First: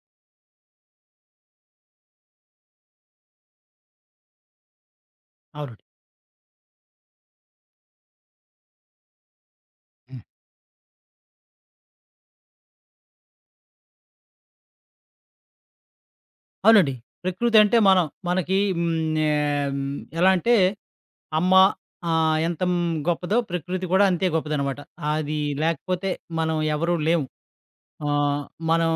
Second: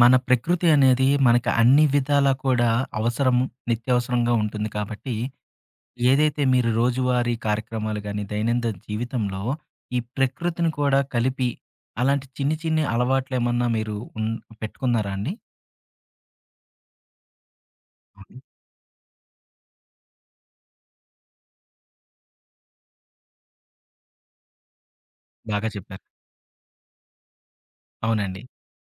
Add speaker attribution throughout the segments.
Speaker 1: మన ప్రకృతి అనేది మనకి అన్ని విధాలా కూడా అవసరం, నిత్యవసరంగా ఉంటుంది కాబట్టి
Speaker 2: అవునండి.
Speaker 1: ఏదైతే మీరు రోజువారీ కార్యక్రమాలు కానీ దైనందిన జీవితంలో ఈ
Speaker 2: హ్మ్.
Speaker 1: ప్రకృతిని కూడా కలిపి అలాంటి చిన్ని చిన్ని అలవాట్లు ఏమన్నా మీరు పెట్టుకున్నారా అండి?
Speaker 2: అవునండి. ప్రకృతి అంటే మనం
Speaker 1: అవును.
Speaker 2: మనకి ఎలా అంటే అమ్మ ఎంత గొప్పదో ప్రకృతి కూడా అంతే గొప్పదనమాట. అది
Speaker 1: బాగా చెప్పారు.
Speaker 2: లేకపోతే మనం ఎవరు లేము.
Speaker 1: అవునండి,
Speaker 2: ఆహ్, మనం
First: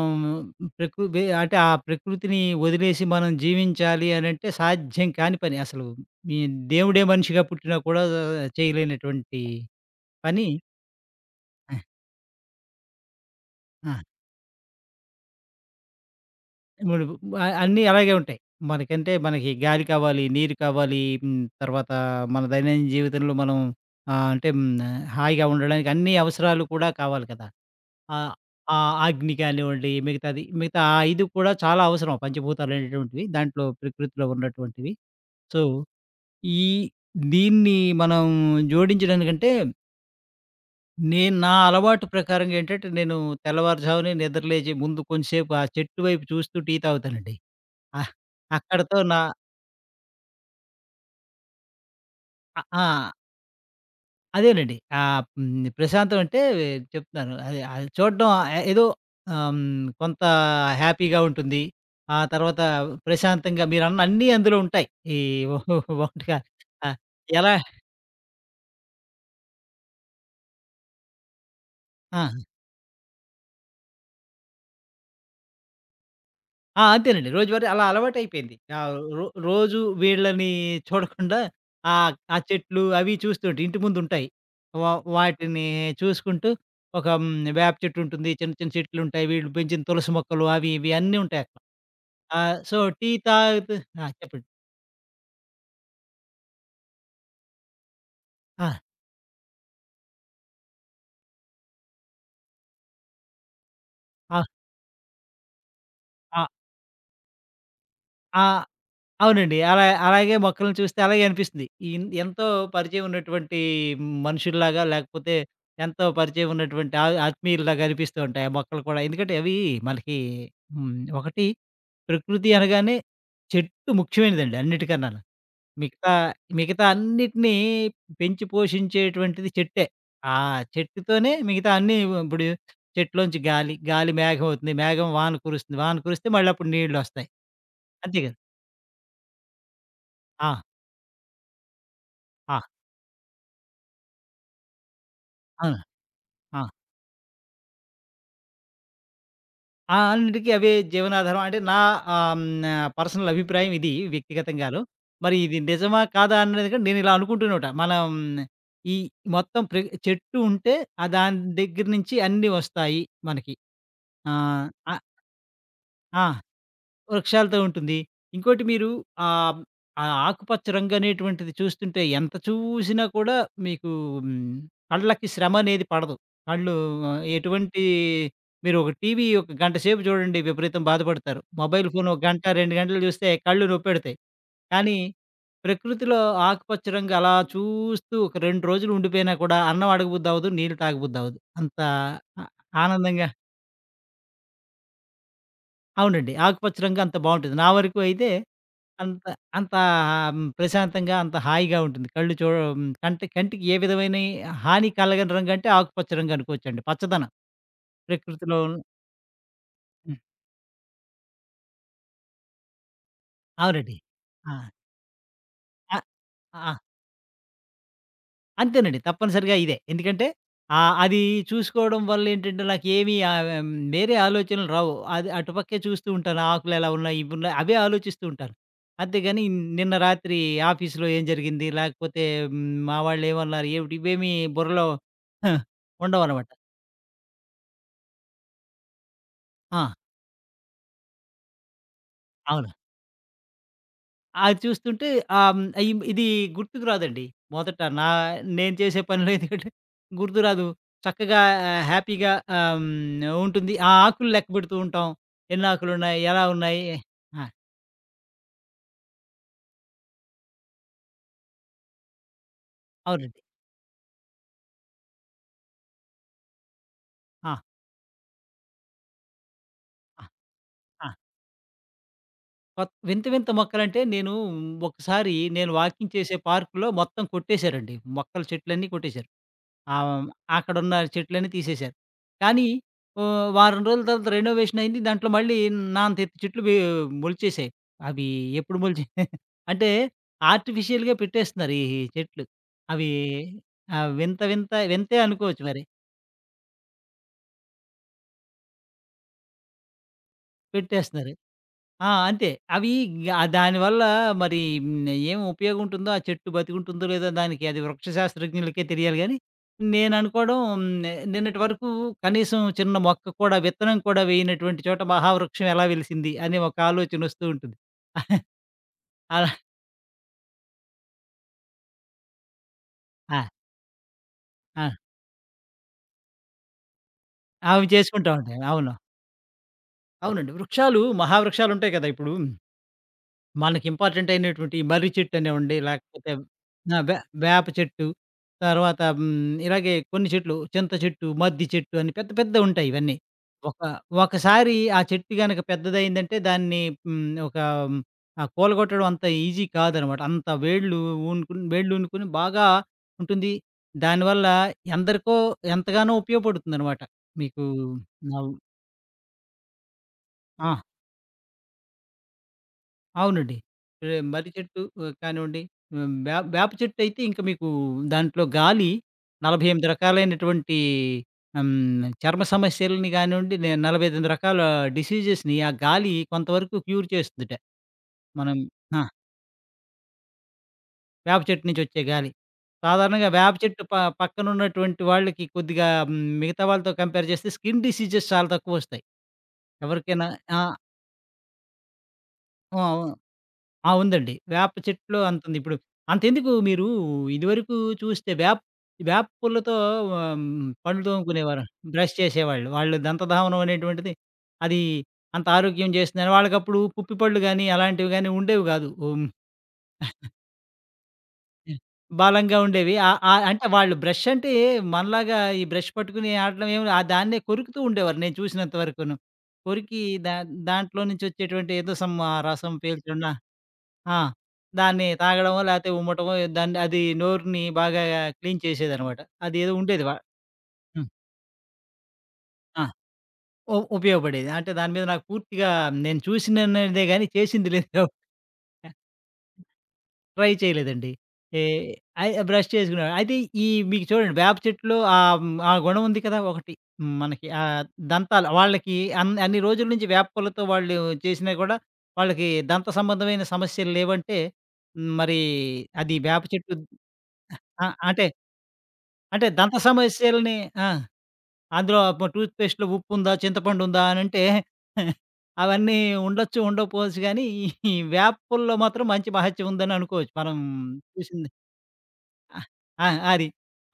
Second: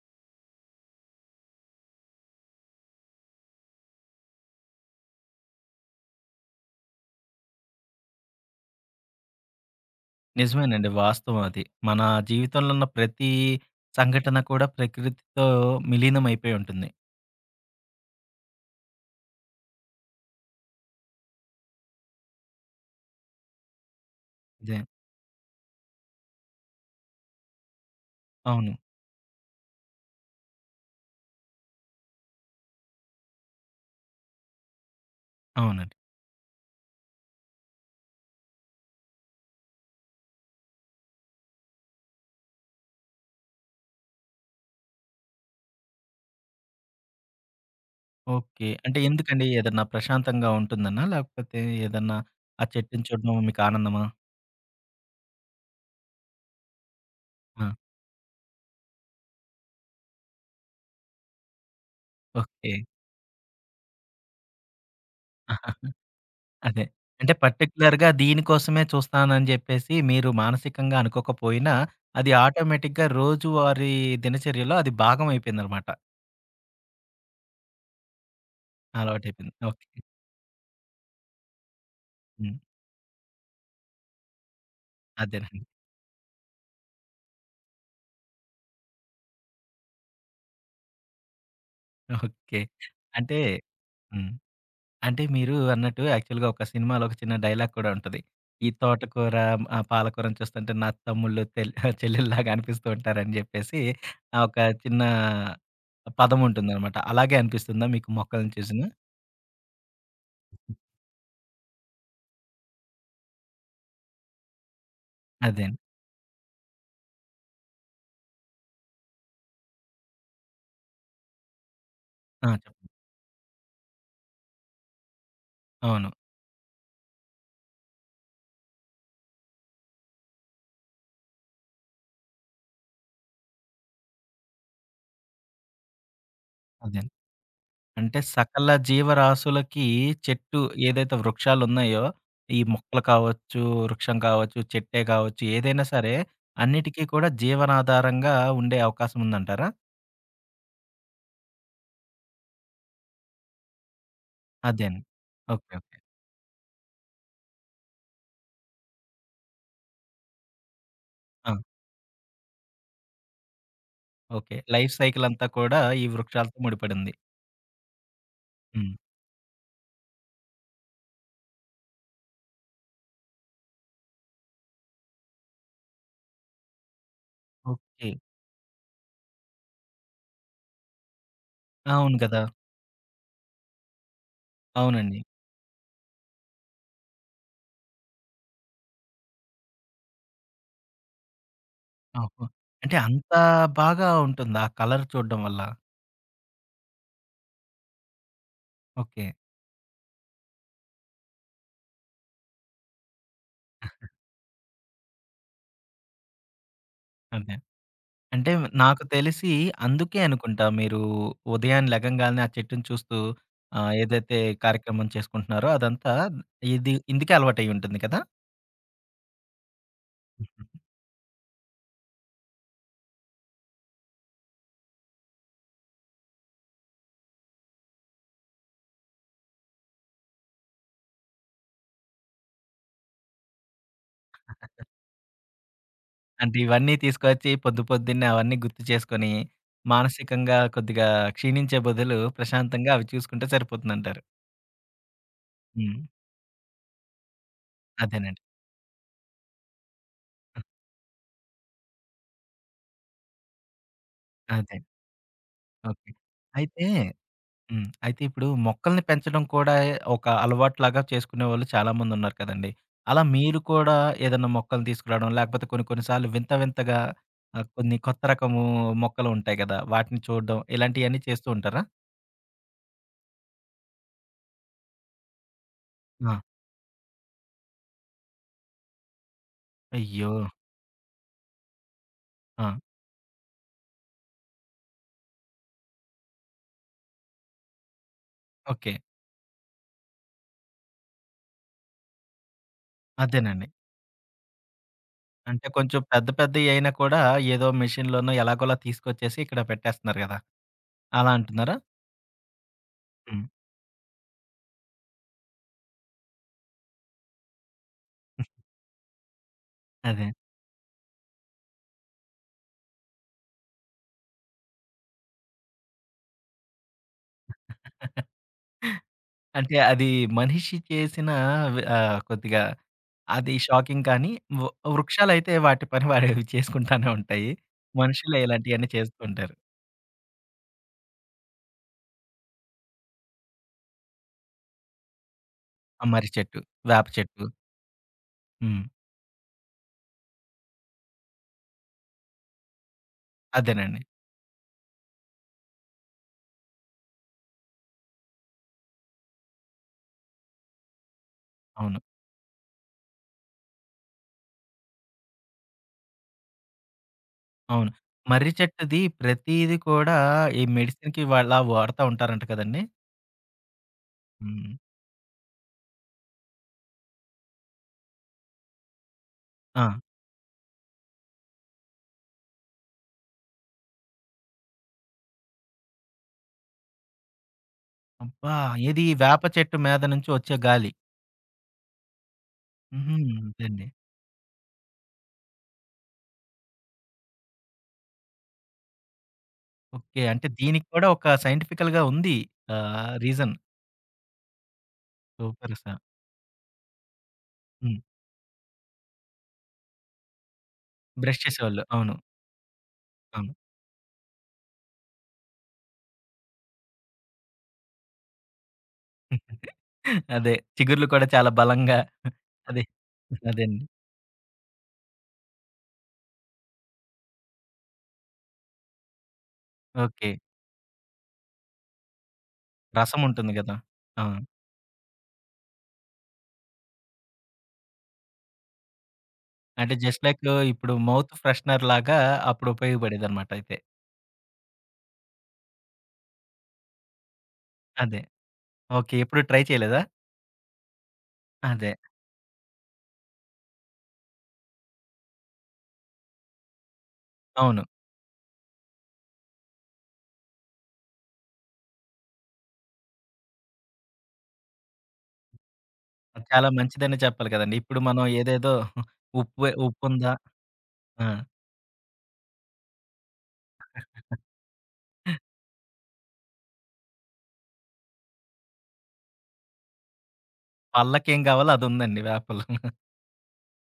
Speaker 2: ప్రకృ వే అంటే ఆ ప్రకృతిని వదిలేసి మనం జీవించాలి అనంటే సాధ్యం కాని పని అసలు. ఈ దేవుడే మనిషిగా పుట్టినా కూడా చేయలేనటువంటి పని.
Speaker 1: నిజమేనండి, వాస్తవం అది.
Speaker 2: ఆ!
Speaker 1: మన జీవితంలో ఉన్న ప్రతి
Speaker 2: ఆ!
Speaker 1: సంఘటన కూడా ప్రకృతితో మిలీనం అయిపోయి ఉంటుంది.
Speaker 2: ఇప్పుడు అన్నీ అలాగే ఉంటాయి. మనకి గాలి కావాలి, నీరు కావాలి, తర్వాత మన దైనందిన జీవితంలో మనం అంటే
Speaker 1: ఇదే.
Speaker 2: హాయిగా ఉండడానికి అన్ని అవసరాలు కూడా కావాలి కదా! ఆహ్,
Speaker 1: అవును.
Speaker 2: ఆ అగ్ని కానివ్వండి, మిగతా ఆ 5 కూడా చాలా అవసరం పంచభూతాలు అనేటువంటివి. దాంట్లో ప్రకృతిలో ఉన్నటువంటివి. సో,
Speaker 1: అవును.
Speaker 2: ఈ దీన్ని మనం జోడించడానికంటే నేను నా అలవాటు ప్రకారంగా ఏంటంటే, నేను తెల్లవారుజామునే నిద్ర లేచే ముందు కొంచెంసేపు ఆ చెట్టు వైపు చూస్తూ టీ తాగుతానండి. ఆ!
Speaker 1: ఓకే.
Speaker 2: అక్కడితో
Speaker 1: అంటే
Speaker 2: నా
Speaker 1: ఎందుకండి? ఏదన్నా ప్రశాంతంగా ఉంటుందనా? లేకపోతే ఏదన్నా
Speaker 2: అ
Speaker 1: ఆ
Speaker 2: ఆ!
Speaker 1: చెట్టుని చూడడం మీకు ఆనందమా?
Speaker 2: అదేనండి. ఆహ్, హ్మ్. ప్రశాంతం అంటే చెప్తున్నాను. అది
Speaker 1: ఆ!
Speaker 2: అది చూడడం ఏదో ఆహ్, హ్మ్. కొంత హ్యాపీగా ఉంటుంది. ఆ తర్వాత
Speaker 1: ఓకే.
Speaker 2: ప్రశాంతంగా మీరన్న అన్నీ అందులో ఉంటాయి. ఈ ఒకటిగా
Speaker 1: అదే.
Speaker 2: ఆ!
Speaker 1: అంటే
Speaker 2: ఎలా
Speaker 1: పర్టిక్యులర్‌గా దీనికోసమే చూస్తానని జెప్పేసి మీరు మానసికంగా అనుకోకపోయినా,
Speaker 2: ఆ!
Speaker 1: అది ఆటోమేటిక్‌గా రోజువారీ దినచర్యలో అది భాగం అయిపోయిందనమాట.
Speaker 2: ఆ! అంతేనండి. రోజువారీ అలా అలవాటయిపోయింది. ఆహ్, రో
Speaker 1: అలవాటైపోయింది.
Speaker 2: రోజు
Speaker 1: ఓకే.
Speaker 2: వీళ్ళని చూడకుండా ఆ
Speaker 1: హ్మ్.
Speaker 2: చెట్లు అవి చూస్తుంటే ఇంటి ముందుంటాయి.
Speaker 1: అదేనండి.
Speaker 2: వాటిని చూసుకుంటూ ఒక వేప చెట్టుంటుంది. చిన్న చిన్న చెట్లుంటాయి. వీళ్ళు పెంచిన తులసి మొక్కలు అవి ఇవి అన్నీ ఉంటాయక్కడ.
Speaker 1: ఓకే.
Speaker 2: సో, టీ
Speaker 1: అంటే
Speaker 2: తాగుతూ ఆ!
Speaker 1: హ్మ్.
Speaker 2: చెప్పండి.
Speaker 1: అంటే మీరు అన్నట్టు యాక్చువల్‌గా ఒక సినిమాలో ఒక చిన్న డైలాగ్ కూడా ఉంటది.
Speaker 2: ఆ!
Speaker 1: ఈ తోటకూర పాలకూరను చూస్తుంటే నా తమ్ముళ్ళు చెల్లెల్లాగా అనిపిస్తూ ఉంటారని జెప్పేసి
Speaker 2: ఆ!
Speaker 1: ఒక చిన్న పదం
Speaker 2: ఆ!
Speaker 1: ఉంటుందనమాట. అలాగే అనిపిస్తుందా మీకు
Speaker 2: ఆ!
Speaker 1: మొక్కలను చూసినా?
Speaker 2: అవునండి. అలాగే మొక్కలను చూస్తే అలాగే అనిపిస్తుంది. ఎంతో పరిచయం ఉన్నటువంటి మనుషుల్లాగా లేకపోతే
Speaker 1: అదేండి.
Speaker 2: ఎంతో పరిచయం ఉన్నటువంటి ఆ ఆత్మీయుల్లాగా అనిపిస్తూ ఉంటాయి ఆ మొక్కలు కూడా. ఎందుకంటే అవి మనకి హ్మ్. ఒకటి
Speaker 1: ఆ!
Speaker 2: ప్రకృతి
Speaker 1: చెప్పండి.
Speaker 2: అనగానే చెట్టు ముఖ్యమైనదండి అన్నిటికన్నాను.
Speaker 1: అవును.
Speaker 2: మిగతా, మిగతా అన్నిటిని పెంచి పోషించేటువంటిది చెట్టే. ఆ చెట్టుతోనే మిగతా అన్నీ ఇప్పుడు చెట్టులోంచి గాలి, గాలి మేఘం అవుతుంది. మేఘం వాన కురుస్తుంది. వాన కురిస్తే మళ్ళీ అప్పుడు
Speaker 1: అదేండి.
Speaker 2: నీళ్ళొస్తాయి. అంతే
Speaker 1: అంటే
Speaker 2: కదా!
Speaker 1: సకల జీవరాశులకి
Speaker 2: ఆ!
Speaker 1: చెట్టు ఏదైతే వృక్షాలున్నాయో,
Speaker 2: ఆ!
Speaker 1: ఈ మొక్కలు కావచ్చు, వృక్షం కావచ్చు, చెట్టే కావచ్చు,
Speaker 2: అవును.
Speaker 1: ఏదైనా సరే
Speaker 2: ఆ!
Speaker 1: అన్నిటికీ కూడా జీవనాధారంగా ఉండే అవకాశం ఉందంటారా?
Speaker 2: ఆ! అన్నిటికి అవే జీవనాధారం. అంటే నా ఆహ్, హ్మ్, పర్సనల్ అభిప్రాయం ఇది వ్యక్తిగతంగాను.
Speaker 1: అదేండి.
Speaker 2: మరి ఇది
Speaker 1: ఓకే.
Speaker 2: నిజమా? కాదా? అనేది కూడా నేనిలా అనుకుంటున్నోట. మనం ఈ మొత్తం ప్ర చెట్టు ఉంటే ఆ దాని
Speaker 1: ఆ!
Speaker 2: దగ్గర నుంచి అన్నీ వస్తాయి మనకి.
Speaker 1: ఓకే.
Speaker 2: ఆహ్,
Speaker 1: లైఫ్
Speaker 2: అ
Speaker 1: సైకిల్ అంతా కూడా ఈ
Speaker 2: ఆ!
Speaker 1: వృక్షాలతో ముడిపడింది.
Speaker 2: వృక్షాలతో ఉంటుంది. ఇంకోటి మీరు
Speaker 1: హ్మ్.
Speaker 2: ఆహ్, ఆ ఆకుపచ్చ రంగనేటువంటిది చూస్తుంటే ఎంత చూసినా కూడా మీకు హ్మ్, కళ్ళకి శ్రమనేది పడదు. కళ్ళు ఆహ్, ఎటువంటి
Speaker 1: ఓకే.
Speaker 2: మీరు ఒక టీవీ ఒక గంట సేపు చూడండి విపరీతం బాధపడతారు. మొబైల్ ఫోన్
Speaker 1: అవును
Speaker 2: ఒక
Speaker 1: గదా!
Speaker 2: గంట, 2 గంటలు చూస్తే కళ్ళు నొప్పెడతాయి. కానీ
Speaker 1: అవునండి.
Speaker 2: ప్రకృతిలో ఆకుపచ్చ రంగు అలా చూస్తూ ఒక 2 రోజులు ఉండిపోయినా కూడా అన్నం అడగబుద్దవ్వదు, నీళ్ళు తాగబుద్దవ్వదు. అంత
Speaker 1: ఓహో!
Speaker 2: ఆ
Speaker 1: అంటే
Speaker 2: ఆనందంగా
Speaker 1: అంత బాగా ఉంటుందా ఆ కలర్ చూడడం వల్ల?
Speaker 2: అవునండి. ఆకుపచ్చ రంగు అంత బావుంటది. నా వరకు అయితే అంత
Speaker 1: ఓకే.
Speaker 2: అంత ప్రశాంతంగా, అంత హాయిగా ఉంటుంది. కంటి కంటికి ఏ విధమైన హాని కలగని రంగంటే ఆకుపచ్చ రంగు అనుకోవచ్చండి. పచ్చదనం
Speaker 1: అదే. అంటే
Speaker 2: ప్రకృతిలో
Speaker 1: నాకు తెలిసి
Speaker 2: హ్మ్.
Speaker 1: అందుకే అనుకుంటా మీరు ఉదయాన్నే లెగంగాల్నే ఆ చెట్టుని చూస్తూ
Speaker 2: అవునండి.
Speaker 1: ఏదైతే
Speaker 2: ఆ!
Speaker 1: కార్యక్రమం చేసుకుంటున్నారో
Speaker 2: ఆహ్,
Speaker 1: అదంతా
Speaker 2: ఆ!
Speaker 1: ఇందుకే అలవాటయ్యి ఉంటుంది కదా!
Speaker 2: అంతేనండి. తప్పనిసరిగా ఇదే. ఎందుకంటే అది చూసుకోవడం వల్లేంటంటే నాకేమి వేరే ఆలోచనలు రావు. అది అటుపక్కే చూస్తూ ఉంటాను. ఆకులెలా ఉన్నాయి, ఇవున్నాయి అవే ఆలోచిస్తూ ఉంటాను. అంతేగాని నిన్న రాత్రి ఆఫీస్‌లో ఏం జరిగింది, లేకపోతే మా వాళ్ళేమన్నారు ఏమిటి ఇవేమీ బుర్రలో ఉండవనమాట.
Speaker 1: అంటే ఇవన్నీ తీసుకొచ్చి పొద్దు పొద్దున్నే అవన్నీ గుర్తు చేసుకొని
Speaker 2: ఆ!
Speaker 1: మానసికంగా కొద్దిగా క్షీణించే బదులు
Speaker 2: అవును.
Speaker 1: ప్రశాంతంగా అవి చూసుకుంటే సరిపోతుందంటారు.
Speaker 2: అది చూస్తుంటే ఆహ్, హ్మ్, ఇ
Speaker 1: హ్మ్.
Speaker 2: ఇది గుర్తుకు రాదండి. మొదట నా
Speaker 1: అదేనండి.
Speaker 2: నేను చేసే పనిలో ఎందుకంటే గుర్తు రాదు. చక్కగా హ్యాపీగా ఉంటుంది. ఆ ఆకులు లెక్కపెడుతూ
Speaker 1: అదే.
Speaker 2: ఉంటాం. ఎన్ని
Speaker 1: ఓకే.
Speaker 2: ఆకులున్నాయి? ఎలా ఉన్నాయి?
Speaker 1: అయితే
Speaker 2: ఆ!
Speaker 1: హ్మ్. అయితే ఇప్పుడు మొక్కల్ని పెంచడం కూడా ఒక అలవాటులాగా చేసుకునేవాళ్ళు చాలామందున్నారు కదండీ! అలా
Speaker 2: అవునండి.
Speaker 1: మీరు కూడా ఏదన్నా మొక్కలు తీసుకురావడం, లేకపోతే కొన్ని కొన్ని సార్లు వింత వింతగా
Speaker 2: ఆ!
Speaker 1: కొన్ని కొత్త రకము మొక్కలుంటాయి గదా! వాటిని
Speaker 2: ఆ!
Speaker 1: చూడడం
Speaker 2: ఆ!
Speaker 1: ఇలాంటియన్నీ చేస్తూ ఉంటారా?
Speaker 2: వింత వింత మొక్కలంటే నేను ఒకసారి నేను వాకింగ్
Speaker 1: ఆ!
Speaker 2: చేసే పార్క్‌లో మొత్తం కొట్టేశారండి. మొక్కలు చెట్లన్నీ కొట్టేశారు. ఆ!
Speaker 1: అయ్యో!
Speaker 2: అక్కడున్న చెట్లన్నీ తీసేశారు.
Speaker 1: ఆ!
Speaker 2: కానీ వారం రోజుల తర్వాత రెనోవేషన్ అయింది. దాంట్లో మళ్ళీ నాంతెత్తు చెట్లు వే మొలిచేశాయి. అవి ఎప్పుడు
Speaker 1: ఓకే.
Speaker 2: మొలిచాయి? అంటే ఆర్టిఫిషియల్‌గా పెట్టేస్తున్నారు ఈ చెట్లు. అవి
Speaker 1: అదేనండి.
Speaker 2: ఆహ్, వింత వింత వింతే అనుకోవచ్చు
Speaker 1: అంటే
Speaker 2: మరి.
Speaker 1: కొంచెం పెద్ద పెద్దయి అయినా కూడా ఏదో మెషిన్‌లోనో ఎలాగోలా తీసుకొచ్చేసి ఇక్కడ పెట్టేస్తున్నారు గదా!
Speaker 2: పెట్టేస్తున్నారు.
Speaker 1: అలా అంటున్నారా?
Speaker 2: ఆ! అంతే. అవి
Speaker 1: హ్మ్.
Speaker 2: దానివల్ల మరి ఏం ఉపయోగం ఉంటుందో, ఆ చెట్టు బతికుంటుందో లేదో దానికి అది వృక్ష శాస్త్రజ్ఞులకే తెలియాలి గానీ,
Speaker 1: అదే.
Speaker 2: నేననుకోవడం నిన్నటి వరకు కనీసం చిన్న మొక్క కూడా, విత్తనం కూడా వేయనటువంటి చోట మహావృక్షం ఎలా వెలిసింది అనే ఒక ఆలోచనొస్తూ ఉంటుంది. అలా
Speaker 1: అంటే అది మనిషి చేసిన కొద్దిగా
Speaker 2: ఆ!
Speaker 1: అది షాకింగ్ కానీ, వ్
Speaker 2: ఆ!
Speaker 1: వృక్షాలైతే వాటి పని వాడవి చేసుకుంటానే ఉంటాయి.
Speaker 2: అవి చేసుకుంటా
Speaker 1: మనుషులే
Speaker 2: ఉంటాను.
Speaker 1: ఇలాంటియన్నీ
Speaker 2: అవును.
Speaker 1: చేస్తూ ఉంటారు.
Speaker 2: అవునండి. వృక్షాలు మహావృక్షాలుంటాయి కదా! ఇప్పుడు మనకి ఇంపార్టెంట్ అయినటువంటి ఈ మర్రి చెట్టు అనివ్వండి,
Speaker 1: ఆ మర్రి
Speaker 2: లేకపోతే
Speaker 1: చెట్టు,
Speaker 2: ఆ!
Speaker 1: వేప చెట్టు.
Speaker 2: వేప చెట్టు,
Speaker 1: హ్మ్.
Speaker 2: తర్వాత ఇలాగే కొన్ని చెట్లు చింత చెట్టు, మద్ది చెట్టు అని పెద్ద పెద్దవుంటాయి ఇవన్నీ. ఒక
Speaker 1: అదేనండి.
Speaker 2: ఒకసారి ఆ చెట్టు గనక పెద్దదయిందంటే దాన్ని హ్మ్, ఒక కూలగొట్టడం అంత ఈజీ కాదనమాట. అంత వేళ్ళు వేళ్ళు
Speaker 1: అవును.
Speaker 2: ఊనుకుని బాగా ఉంటుంది. దానివల్ల ఎందరికో ఎంతగానో ఉపయోగపడుతుందనమాట. మీకు
Speaker 1: అవును.
Speaker 2: నవ్
Speaker 1: మర్రి చెట్టుది ప్రతీది కూడా ఈ
Speaker 2: ఆ!
Speaker 1: మెడిసిన్‌కి వాళ్ళ వాడతా ఉంటారంట కదండీ!
Speaker 2: అవునండి. మర్రి
Speaker 1: హ్మ్.
Speaker 2: చెట్టు ఆ, కానివ్వండి, హ్మ్, వే వేప చెట్టయితే ఇంక మీకు దాంట్లో గాలి
Speaker 1: ఆ!
Speaker 2: 48 రకాలైనటువంటి చర్మ సమస్యలని గానివ్వండి, 48 రకాల డిసీజెస్‌ని ఆ గాలి కొంతవరకు క్యూర్ చేస్తుందట.
Speaker 1: అబ్బా!
Speaker 2: మనం ఆ!
Speaker 1: ఏది వేప చెట్టు మీద నుంచి వచ్చే గాలి.
Speaker 2: వేప చెట్టు నుంచొచ్చే గాలి.
Speaker 1: హుహు.
Speaker 2: సాధారణంగా వేప చెట్టు
Speaker 1: అదండి.
Speaker 2: పక్కనున్నటువంటి వాళ్ళకి కొద్దిగా మిగతా వాళ్ళతో కంపేర్ చేస్తే స్కిన్ డిసీజెస్ చాలా తక్కువొస్తాయి.
Speaker 1: ఓకే.
Speaker 2: ఎవరికైనా
Speaker 1: అంటే
Speaker 2: ఆ!
Speaker 1: దీనికి కూడా ఒక సైంటిఫికల్‌గా ఉంది.
Speaker 2: ఆ!
Speaker 1: రీజన్.
Speaker 2: ఆ! ఉందండి. వేప చెట్లో అంతుంది.
Speaker 1: సూపర్
Speaker 2: ఇప్పుడు
Speaker 1: అసల.
Speaker 2: అంతెందుకు మీరు ఇదివరకు
Speaker 1: హ్మ్.
Speaker 2: చూస్తే వేప వేప పుల్లతో పళ్ళు
Speaker 1: బ్రష్
Speaker 2: తోముకునేవారు.
Speaker 1: చేసేవాళ్ళు. అవును.
Speaker 2: బ్రష్ చేసేవాళ్ళు. వాళ్ళు
Speaker 1: అవును.
Speaker 2: దంతధావనం అనేటువంటిది అది అంత ఆరోగ్యం చేస్తుందని వాళ్ళకప్పుడు పుప్పిపళ్ళు గాని, అలాంటివి గాని ఉండేవి కాదు. హ్మ్.
Speaker 1: అదే. చిగుర్లు కూడా చాలా బలంగా.
Speaker 2: బలంగా
Speaker 1: అదే.
Speaker 2: ఉండేవి. ఆహ్, ఆహ్, అంటే
Speaker 1: అదేండి.
Speaker 2: వాళ్ళు బ్రష్ అంటే మనలాగా ఈ బ్రష్ పట్టుకుని ఆడడం ఏమి ఆ దాన్నే కొరుకుతూ ఉండేవారు నేను చూసినంత వరకును. కొరికి
Speaker 1: ఓకే.
Speaker 2: దా దాంట్లో నుంచి వచ్చేటువంటి ఏదో ఆ రసం
Speaker 1: రసం
Speaker 2: పీల్చడం
Speaker 1: ఉంటుంది గదా!
Speaker 2: ఆ!
Speaker 1: ఆ!
Speaker 2: దాన్ని తాగడమో, లేతే ఉమ్మటమో అది నోరుని బాగా క్లీన్ చేసేదనమాట. అదేదో
Speaker 1: అంటే
Speaker 2: ఉండేది.
Speaker 1: జస్ట్ లైక్ ఇప్పుడు
Speaker 2: హ్మ్.
Speaker 1: మౌత్ ఫ్రెషనర్ లాగా అప్పుడు
Speaker 2: ఆ!
Speaker 1: ఉపయోగపడేదన్నమాట అయితే.
Speaker 2: ఉపయోగపడేది. అంటే దాని మీద నాకు పూర్తిగా నేను చూసినన్నదే గానీ చేసింది లేదు.
Speaker 1: అదే. ఓకే. ఎప్పుడు ట్రై చేయలేదా?
Speaker 2: ట్రై చేయలేదండి. ఏ
Speaker 1: అదే.
Speaker 2: అయి బ్రష్ చేసుకునే అయితే ఈ మీకు చూడండి వేప చెట్టులో ఆ గుణం ఉంది కదా! ఒకటి మనకి
Speaker 1: అవును.
Speaker 2: దంతాలు వాళ్ళకి అన్ని రోజుల నుంచి వేప పూలతో వాళ్ళు చేసినా కూడా వాళ్ళకి దంత సంబంధమైన సమస్యలు లేవంటే మరి అది వేప
Speaker 1: అది చాలా
Speaker 2: చెట్టు
Speaker 1: మంచిదనే చెప్పాలి కదండీ.
Speaker 2: ఆ!
Speaker 1: ఇప్పుడు మనం
Speaker 2: అంటే
Speaker 1: ఏదేదో
Speaker 2: అంటే దంత
Speaker 1: ఉప్పుందా?
Speaker 2: సమస్యలని ఆ!
Speaker 1: ఆ!
Speaker 2: అందులో టూత్ పేస్ట్‌లో ఉప్పుందా? చింతపండుందా? అనంటే అవన్నీ ఉండొచ్చు, ఉండకపోవచ్చు గానీ, ఈ వేపుల్లో మాత్రం మంచి మహత్యం ఉందని అనుకోవచ్చు. మనం
Speaker 1: పళ్ళకేం
Speaker 2: చూసింది
Speaker 1: కావాలో అదుందండి
Speaker 2: ఆ!
Speaker 1: వేపలు.
Speaker 2: ఆ! అది.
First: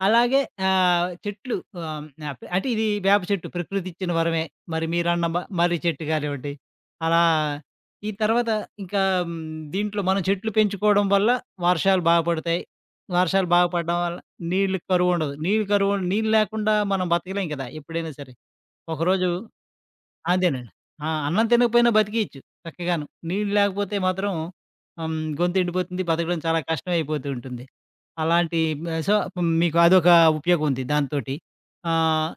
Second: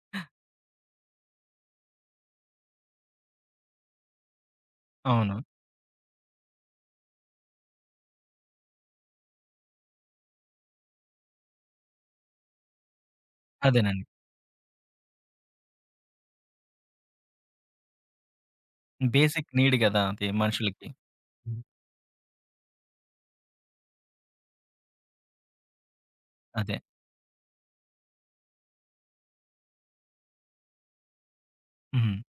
Speaker 2: అలాగే ఆహ్, చెట్లు ఆహ్, ఆహ్, అంటే ఇది వేప చెట్టు ప్రకృతి ఇచ్చిన వరమే. మరి మీరన్న
Speaker 1: అవును.
Speaker 2: మర్రి చెట్టు కానివ్వండి. అలా ఈ తర్వాత ఇంకా హ్మ్, దీంట్లో మనం చెట్లు పెంచుకోవడం వల్ల వర్షాలు బాగా పడతాయి. వర్షాలు బాగా పడడం
Speaker 1: అదేనండి.
Speaker 2: వల్ల నీళ్ళు కరువుండదు. నీళ్ళు లేకుండా మనం బతకలేం కదా! ఎప్పుడైనా సరే. ఒకరోజు
Speaker 1: బేసిక్ నీడ్ గదా! అది
Speaker 2: అదేనండి.
Speaker 1: మనుషులకి.
Speaker 2: ఆ! అన్నం తినకపోయినా బతికేయచ్చు చక్కగాను. నీళ్ళు లేకపోతే మాత్రం హ్మ్. గొంతు ఎండిపోతుంది. బతకడం చాలా
Speaker 1: అదే.
Speaker 2: కష్టమైపోతూ ఉంటుంది. అలాంటి సో, మీకు అదొక ఉపయోగం ఉంది దాంతోటి.
Speaker 1: హ్మ్.
Speaker 2: ఆహ్,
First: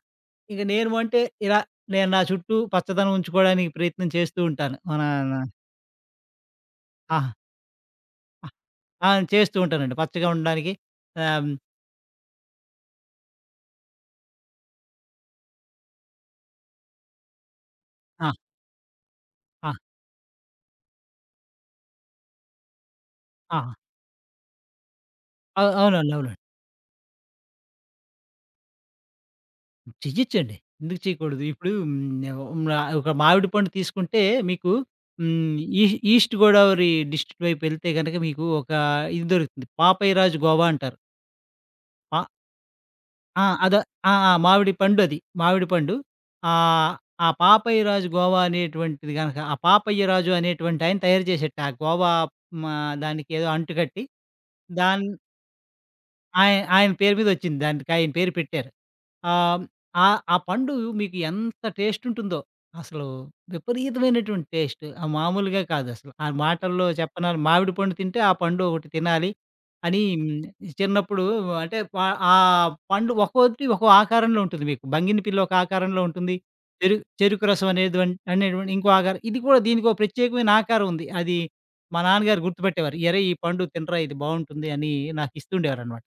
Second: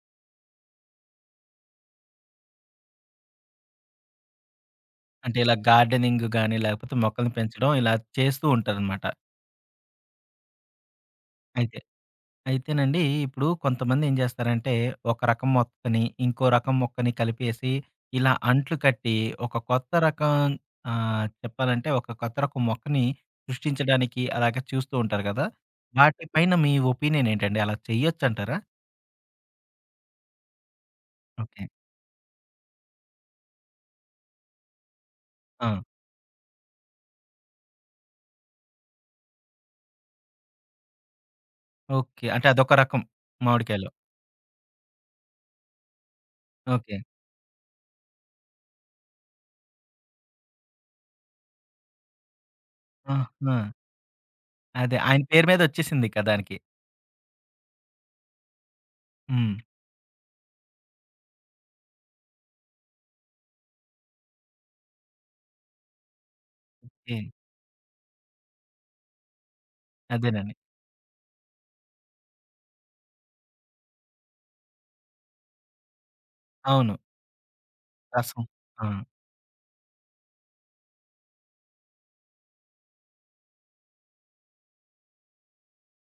Speaker 2: ఇక నేను అంటే ఇలా నేను నా చుట్టూ పచ్చదనం ఉంచుకోవడానికి ప్రయత్నం చేస్తూ ఉంటాను. మన
Speaker 1: అంటే ఇలా గార్డెనింగ్ గాని, లేకపోతే
Speaker 2: ఆ!
Speaker 1: మొక్కల్ని పెంచడం ఇలా చేస్తూ
Speaker 2: ఆ!
Speaker 1: ఉంటారనమాట.
Speaker 2: ఆ, చేస్తూ ఉంటానండి. పచ్చగా ఉండడానికి ఆహ్,
Speaker 1: అయితే. అయితేనండి ఇప్పుడు కొంతమంది ఏం చేస్తారంటే, ఒక రకం మొక్కని, ఇంకో రకం మొక్కని కలిపేసి,
Speaker 2: ఆ!
Speaker 1: ఇలా అంట్లు కట్టి, ఒక
Speaker 2: ఆ!
Speaker 1: కొత్త రకం చెప్పాలంటే ఒక కొత్త రకం మొక్కని
Speaker 2: ఆ!
Speaker 1: సృష్టించడానికి అలాగే చూస్తూ ఉంటారు కదా!
Speaker 2: ఆ! అవునండి.
Speaker 1: వాటి
Speaker 2: అవును.
Speaker 1: పైన మీ ఒపీనియన్ ఏంటండి? అలా చేయొచ్చంటారా?
Speaker 2: చెయ్యొచ్చండి. ఎందుకు చేయకూడదు?
Speaker 1: ఓకే.
Speaker 2: ఇప్పుడు హ్మ్. ఒక మామిడి పండు తీసుకుంటే మీకు హ్మ్.
Speaker 1: ఆ!
Speaker 2: ఈస్ట్ గోదావరి డిస్ట్రిక్ట్ వైపు వెళ్తే గనక మీకు ఒక ఇది దొరుకుతుంది. పాపయరాజు గోవా అంటారు. పా
Speaker 1: ఓకే. అంటే అదొక రకం
Speaker 2: ఆ! అద
Speaker 1: మామిడికాయలో.
Speaker 2: ఆ! ఆ! మామిడి పండు అది. మామిడి పండు. ఆహ్,
Speaker 1: ఓకే.
Speaker 2: ఆ పాపయరాజు గోవా అనేటువంటిది గనక ఆ పాపయ్యరాజు అనేటువంటి ఆయన తయారు చేసేట ఆ గోవా మా దానికి ఏదో
Speaker 1: ఆహా!
Speaker 2: అంటుకట్టి
Speaker 1: అదే
Speaker 2: దాన్
Speaker 1: ఆయన పేరు మీద వచ్చేసిందిక
Speaker 2: ఆయ
Speaker 1: దానికి.
Speaker 2: ఆయన ఆయన పేరు మీద వచ్చింది. దానికి ఆయన పేరు పెట్టారు.
Speaker 1: హ్మ్.
Speaker 2: ఆహ్, ఆ ఆ పండు మీకు ఎంత టేస్ట్ ఉంటుందో, అసలు విపరీతమైనటువంటి టేస్ట్. ఆ మామూలుగా కాదసలు. ఆ మాటల్లో
Speaker 1: ఏ
Speaker 2: చెప్పనని మామిడి పండు తింటే ఆ పండు ఒకటి తినాలి అని
Speaker 1: అదేనండి.
Speaker 2: చిన్నప్పుడు అంటే పా ఆ పండు ఒక్కోటి ఒక్కో ఆకారంలో ఉంటుంది మీకు. బంగినపిల్ల ఒక ఆకారంలో ఉంటుంది.
Speaker 1: అవును.
Speaker 2: చెరు చెరుకు రసం అనేటువంటి
Speaker 1: రసం.
Speaker 2: అనేటువంటి
Speaker 1: ఆ!
Speaker 2: ఇంకో ఆకారం. ఇది కూడా దీనికో ప్రత్యేకమైన ఆకారం ఉంది. అది మా నాన్నగారు గుర్తుపెట్టేవారు. "అరేయ్! ఈ పండు తినరా ఇది బావుంటుంది" అని నాకు ఇస్తుండేవారనమాట.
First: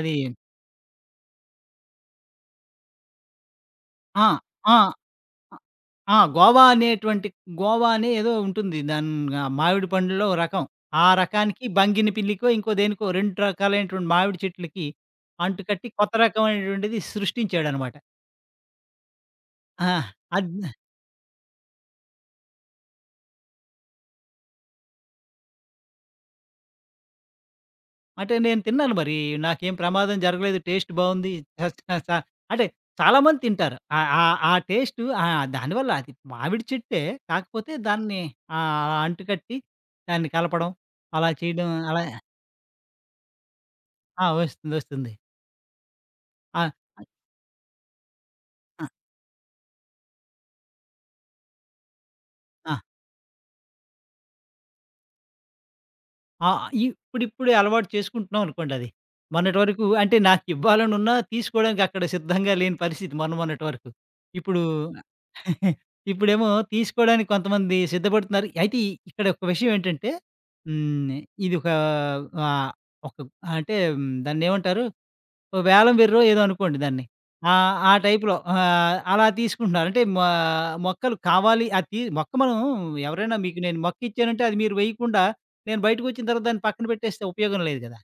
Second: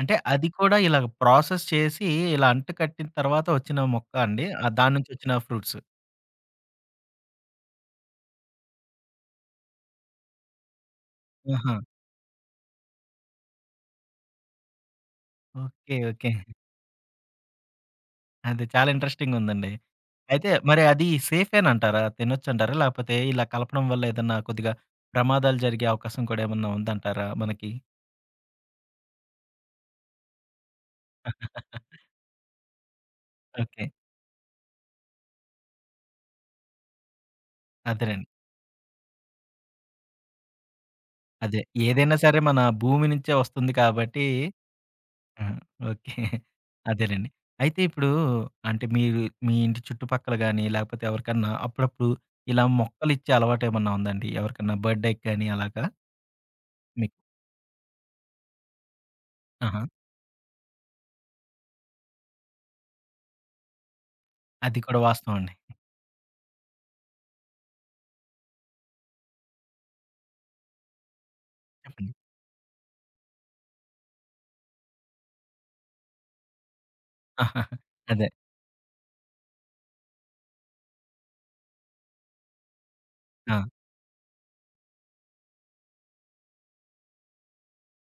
Speaker 1: అంటే అది కూడా ఇలాగ ప్రాసెస్ చేసి ఇలా అంటు కట్టిన తర్వాత వచ్చిన మొక్క
Speaker 2: ఆ!
Speaker 1: అండి.
Speaker 2: ఆ!
Speaker 1: దాని నుంచి వచ్చిన ఫ్రూట్స్.
Speaker 2: ఆ! గోవా అనేటువంటి గోవా అనే ఏదో ఉంటుంది. ఆహ్, మామిడి పండ్లలో ఓ రకం. ఆ రకానికి
Speaker 1: ఆహా!
Speaker 2: బంగిని పిల్లికో, ఇంకో దేనికో 2 రకాలైనటువంటి మామిడి చెట్లకి అంటుకట్టి
Speaker 1: ఓకే.
Speaker 2: కొత్త
Speaker 1: ఓకే.
Speaker 2: రకమైనటువంటిది సృష్టించాడనమాట.
Speaker 1: అది చాలా ఇంట్రెస్టింగ్ ఉందండి.
Speaker 2: ఆ! అద్
Speaker 1: అయితే మరి అది సేఫేనంటారా? తినొచ్చంటారా? లేకపోతే ఇలా కలపడం వల్ల ఏదన్నా కొద్దిగా ప్రమాదాలు జరిగే అవకాశం కూడా ఏమన్నా ఉందంటారా మనకి?
Speaker 2: అంటే నేను తిన్నాను మరి. నాకేం ప్రమాదం జరగలేదు. టేస్ట్ బావుంది. జస్ట్ స అంటే చాలామంది తింటారు.
Speaker 1: ఓకే.
Speaker 2: ఆహ్, ఆహ్, ఆ టేస్టు దానివల్ల అది మామిడి చెట్టే. కాకపోతే దాన్ని
Speaker 1: అదేనండి.
Speaker 2: అంటుకట్టి దాన్ని కలపడం అలా
Speaker 1: అదే.
Speaker 2: చేయడం అలా
Speaker 1: ఏదైనా సరే మన భూమి నుంచే వస్తుంది కాబట్టి
Speaker 2: ఆ! వస్తుంది. వస్తుంది.
Speaker 1: ఆ! ఓకే.
Speaker 2: ఆ!
Speaker 1: అదేలెండి. అయితే ఇప్పుడు
Speaker 2: అ
Speaker 1: అంటే మీరు మీ ఇంటి చుట్టుపక్కల గాని, లేకపోతే ఎవరికన్నా అప్పుడప్పుడు ఇలా
Speaker 2: ఆ!
Speaker 1: మొక్కలిచ్చే అలవాటేమన్నా ఉందా అండి? ఎవరికన్నా బర్త్‌డేకి గాని అలాగా
Speaker 2: ఆహ్,
Speaker 1: మీకు?
Speaker 2: ఇప్పుడిప్పుడే అలవాటు చేసుకుంటున్నాం అనుకోండది. మొన్నటి
Speaker 1: ఆహా!
Speaker 2: వరకు అంటే నాకివ్వాలనున్నా తీసుకోవడానికి అక్కడ సిద్ధంగా లేని పరిస్థితి మొన్నటి వరకు. ఇప్పుడు
Speaker 1: అది కూడా వాస్తవం అండి.
Speaker 2: ఇప్పుడేమో తీసుకోవడానికి కొంతమంది సిద్ధపడుతున్నారు. అయితే ఇక్కడ ఒక విషయం ఏంటంటే హ్మ్. ఇదొక
Speaker 1: చెప్పండి.
Speaker 2: ఆహ్, ఒక అంటే దాన్నేమంటారు ఓ వేలం వెర్రో ఏదో అనుకోండి దాన్ని. ఆ! ఆ
Speaker 1: అదే.
Speaker 2: టైప్‌లో అలా తీసుకుంటున్నారు. అంటే మొక్కలు కావాలి అది తీ మొక్క మనం ఎవరైనా
Speaker 1: ఆ!
Speaker 2: మీకు నేను మొక్కిచ్చానంటే అది మీరు వేయకుండా నేను బయటకొచ్చిన తర్వాత దాన్ని పక్కన పెట్టేస్తే ఉపయోగం లేదు గదా!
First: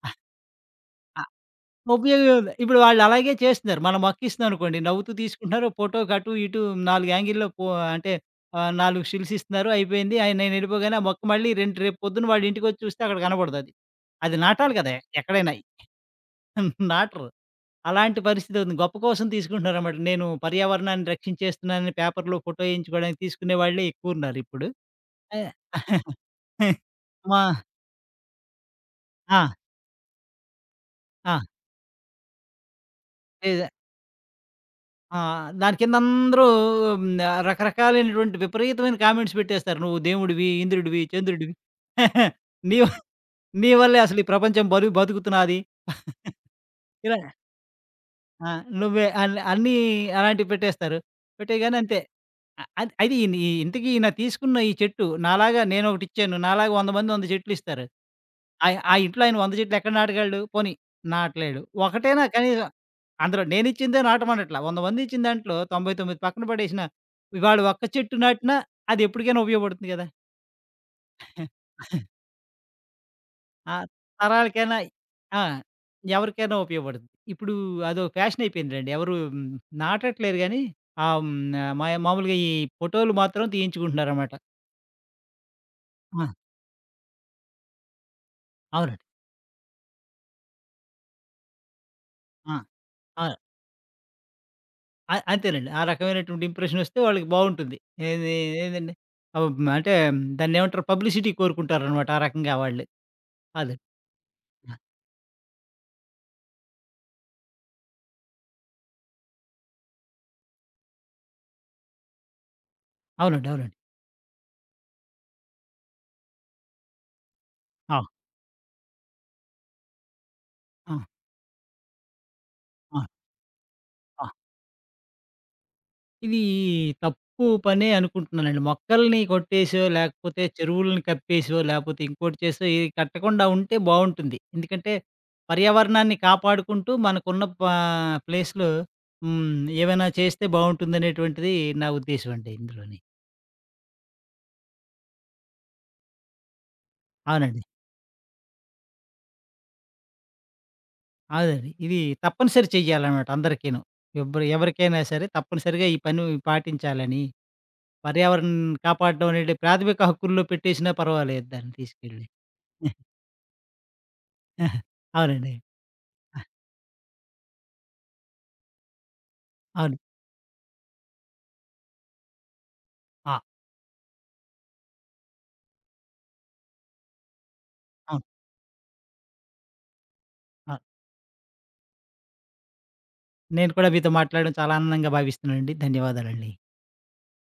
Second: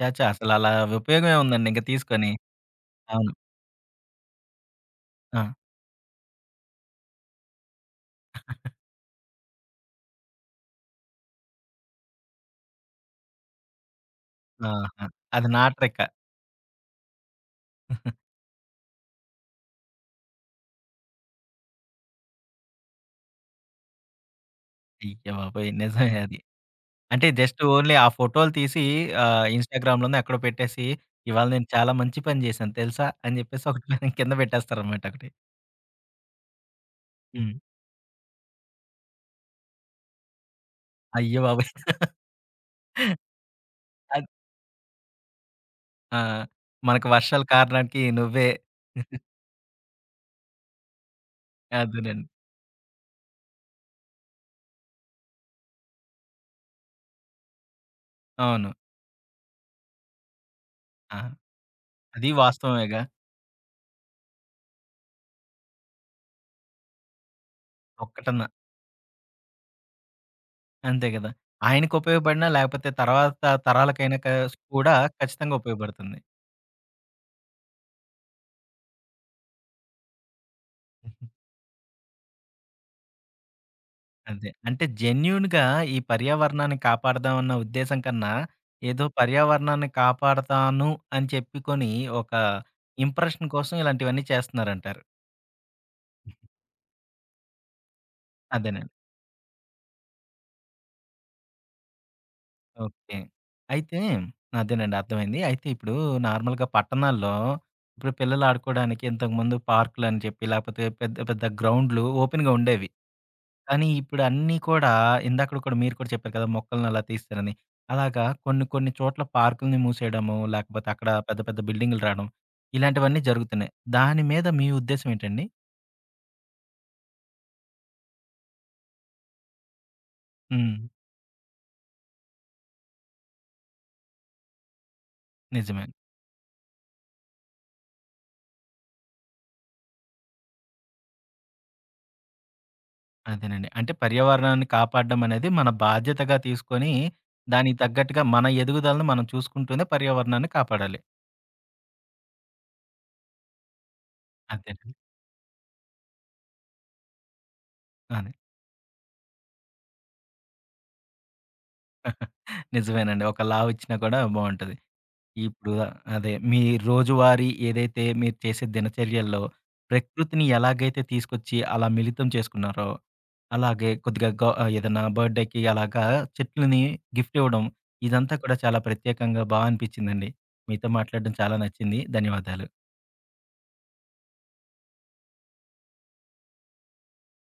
Speaker 1: ఛా! ఛా! అసలలా
Speaker 2: ఆ!
Speaker 1: ఉపయోగం ఏముందండి ఇంక తీసుకొని.
Speaker 2: ఉపయోగం ఉంది. ఇప్పుడు వాళ్ళు
Speaker 1: అవును.
Speaker 2: అలాగే చేస్తున్నారు. మనం మొక్కిస్తున్నాం అనుకోండి నవ్వుతూ
Speaker 1: ఆ!
Speaker 2: తీసుకుంటున్నారు. ఫోటోకి అటు ఇటు 4 యాంగిల్‌లో పో అంటే ఆహ్, 4 షిల్స్ ఇస్తున్నారు అయిపోయింది. ఆహ్, నేను ఎళ్ళిపోగానే ఆ మొక్క మళ్ళీ రేపు పొద్దున వాళ్ళ ఇంటికొచ్చి చూస్తే అక్కడ కనపడదది. అది నాటాలి కదా!
Speaker 1: ఆహా! అది
Speaker 2: ఎక్కడైనా
Speaker 1: నా ట్రిక్.
Speaker 2: నాటరు. అలాంటి పరిస్థితి ఉంది. గొప్ప కోసం తీసుకుంటున్నారనమాట. నేను పర్యావరణాన్ని రక్షించేస్తున్నానని పేపర్‌లో ఫోటో ఏయించుకోవడానికి తీసుకునే వాళ్ళే ఎక్కువున్నారిప్పుడు.
Speaker 1: అయ్య
Speaker 2: ఆ!
Speaker 1: బాబోయ్! నిజమే అది. అంటే
Speaker 2: మా
Speaker 1: జస్ట్ ఓన్లీ ఆ ఫోటోలు తీసి
Speaker 2: ఆ!
Speaker 1: ఇన్‌స్టాగ్రామ్‌లోనో ఎక్కడో పెట్టేసి,
Speaker 2: ఆ!
Speaker 1: ఇవాళ నేను చాలా మంచి పని చేశాను తెలుసా? అని చెప్పేసి
Speaker 2: ఏద
Speaker 1: ఒకటి కింద పెట్టేస్తారనమాట
Speaker 2: ఆ!
Speaker 1: ఒకటి.
Speaker 2: దాని కింద అందరూ
Speaker 1: హ్మ్.
Speaker 2: రకరకాలైనటువంటి విపరీతమైన కామెంట్స్ పెట్టేస్తారు. "నువ్వు దేవుడివి, ఇంద్రుడివి,
Speaker 1: అయ్య
Speaker 2: చంద్రుడివి.
Speaker 1: బాబోయ్!
Speaker 2: నీ నీ వల్లే అసలు ఈ
Speaker 1: అద్
Speaker 2: ప్రపంచం బతుకుతున్నది."
Speaker 1: ఆ! మనకు
Speaker 2: ఇలా
Speaker 1: వర్షాలు కారడానికి నువ్వే.
Speaker 2: ఆ! నువ్వే అన్ అన్నీ అలాంటివి పెట్టేస్తారు. పెట్టేయగానే అంతే.
Speaker 1: అదేనండి.
Speaker 2: అ అది అది ఇన్ ఇంతకీ ఈయన తీసుకున్న ఈ చెట్టు నాలాగా నేనొకటిచ్చాను. నాలాగా 100 మంది 100 చెట్లిస్తారు.
Speaker 1: అవును.
Speaker 2: ఆయ ఆ ఆ ఇంట్లో ఆయన 100 చెట్లు ఎక్కడ నాటగలడు? పోనీ
Speaker 1: ఆ!
Speaker 2: నాటలేడు. ఒకటైనా
Speaker 1: అది
Speaker 2: కనీసం
Speaker 1: వాస్తవమేగా.
Speaker 2: అందులో నేనిచ్చిందే నాటమనట్లా. 100 మందిచ్చిన దాంట్లో 99 పక్కన పడేసినా, ఇవాళ ఒక్క చెట్టు
Speaker 1: ఒక్కటన్నా.
Speaker 2: నాటినా అది ఎప్పటికైనా ఉపయోగపడుతుంది గదా!
Speaker 1: అంతే కదా! ఆయనకి ఉపయోగపడినా లేకపోతే తర్వాత
Speaker 2: ఆ!
Speaker 1: తరాలకైనా
Speaker 2: తరాలకైనా
Speaker 1: కూడా
Speaker 2: ఆ!
Speaker 1: ఖచ్చితంగా ఉపయోగపడుతుంది.
Speaker 2: ఎవరికైనా ఉపయోగపడుతుంది. ఇప్పుడు అదో ఫ్యాషన్ అయిపోయిందిలెండి. ఎవరు నాటట్లేదు గానీ, ఆహ్, హ్మ్, మా మామూలుగా ఈ ఫోటోలు మాత్రం తీయించుకుంటున్నారనమాట.
Speaker 1: అంతే. అంటే జెన్యూన్‌గా ఈ
Speaker 2: ఆ!
Speaker 1: పర్యావరణాన్ని కాపాడదాం అన్న ఉద్దేశం కన్నా, ఏదో
Speaker 2: అవునండి.
Speaker 1: పర్యావరణాన్ని కాపాడతాను అని చెప్పుకొని, ఒక
Speaker 2: ఆ! ఆ!
Speaker 1: ఇంప్రెషన్ కోసం ఇలాంటివన్నీ చేస్తున్నారంటారు.
Speaker 2: అంతేనండి. ఆ రకమైనటువంటి ఇంప్రెషనొస్తే వాళ్ళకి బావుంటుంది. ఏది
Speaker 1: అదేనండి.
Speaker 2: ఏదండి అంటే దాన్నేమంటారు పబ్లిసిటీ కోరుకుంటారనమాట ఆ రకంగా వాళ్ళు.
Speaker 1: ఓకే.
Speaker 2: అదే.
Speaker 1: అయితే
Speaker 2: ఆ!
Speaker 1: అదేనండి అర్థమైంది. అయితే ఇప్పుడు నార్మల్‌గా పట్టణాల్లో ఇప్పుడు పిల్లలు ఆడుకోవడానికి ఇంతకుముందు పార్కులని చెప్పి, లేకపోతే పెద్ద పెద్ద గ్రౌండ్‌లు ఓపెన్‌గా ఉండేవి.
Speaker 2: అవునండి. అవునండి.
Speaker 1: కానీ ఇప్పుడు అన్నీ కూడా ఇందాకడ కూడా మీరు కూడా చెప్పారు కదా! మొక్కల్ని అలా తీస్తారని.
Speaker 2: ఆ!
Speaker 1: అలాగా కొన్ని కొన్ని చోట్ల పార్కుల్ని మూసేయడము, లేకపోతే
Speaker 2: ఆ!
Speaker 1: అక్కడ పెద్ద పెద్ద బిల్డింగులు రాడం,
Speaker 2: ఆ!
Speaker 1: ఇలాంటివన్నీ జరుగుతున్నాయి. దాని
Speaker 2: ఆ!
Speaker 1: మీద మీ ఉద్దేశ్యం ఏంటండి?
Speaker 2: ఇది తప్పు పనే అనుకుంటున్నానండి. మొక్కల్ని కొట్టేసో, లేకపోతే
Speaker 1: హ్మ్.
Speaker 2: చెరువులను కప్పేసో, లేపోతే ఇంకోటి చేసో ఇది కట్టకుండా ఉంటే బావుంటుంది. ఎందుకంటే,
Speaker 1: నిజమే.
Speaker 2: పర్యావరణాన్ని కాపాడుకుంటూ మనకున్న ప్లేస్‌లో హ్మ్. ఏవైనా చేస్తే బావుంటుందనేటువంటిది నా ఉద్దేశ్యం అండి ఇందులోని.
Speaker 1: అదేనండి. అంటే పర్యావరణాన్ని కాపాడడం అనేది మన బాధ్యతగా తీసుకొని,
Speaker 2: అవునండి.
Speaker 1: దానికి తగ్గట్టుగా మన ఎదుగుదలను మనం చూసుకుంటూనే పర్యావరణాన్ని కాపాడాలి.
Speaker 2: అవునండి. ఇది తప్పనిసరి చెయ్యాలనమాట అందరికీను.
Speaker 1: అంతేనండి.
Speaker 2: ఎవరికైనా సరే తప్పనిసరిగా ఈ పని పాటించాలని,
Speaker 1: అదే.
Speaker 2: పర్యావరణం కాపాడడం అనేది ప్రాథమిక హక్కుల్లో పెట్టేసినా పర్వాలేదు దాన్ని తీసుకెళ్ళి.
Speaker 1: నిజమేనండి. ఒక లా వచ్చినా కూడా బావుంటది.
Speaker 2: అవునండి.
Speaker 1: ఇప్పుడు అదే
Speaker 2: ఆ!
Speaker 1: మీ రోజువారీ ఏదైతే మీరు చేసే దినచర్యల్లో
Speaker 2: అవును.
Speaker 1: ప్రకృతిని ఎలాగైతే తీసుకొచ్చి అలా మిళితం చేసుకున్నారో,
Speaker 2: ఆ!
Speaker 1: అలాగే కొద్దిగా ఏదైనా బర్త్‌డేకి అలాగా చెట్లని గిఫ్ట్ ఇవ్వడం,
Speaker 2: అవును.
Speaker 1: ఇదంతా కూడా చాలా ప్రత్యేకంగా బా అనిపించిందండి.
Speaker 2: ఆ!
Speaker 1: మీతో మాట్లాడడం చాలా నచ్చింది. ధన్యవాదాలు.
Speaker 2: నేను కూడా మీతో మాట్లాడడం చాలా ఆనందంగా భావిస్తున్నానండి. ధన్యవాదాలండి.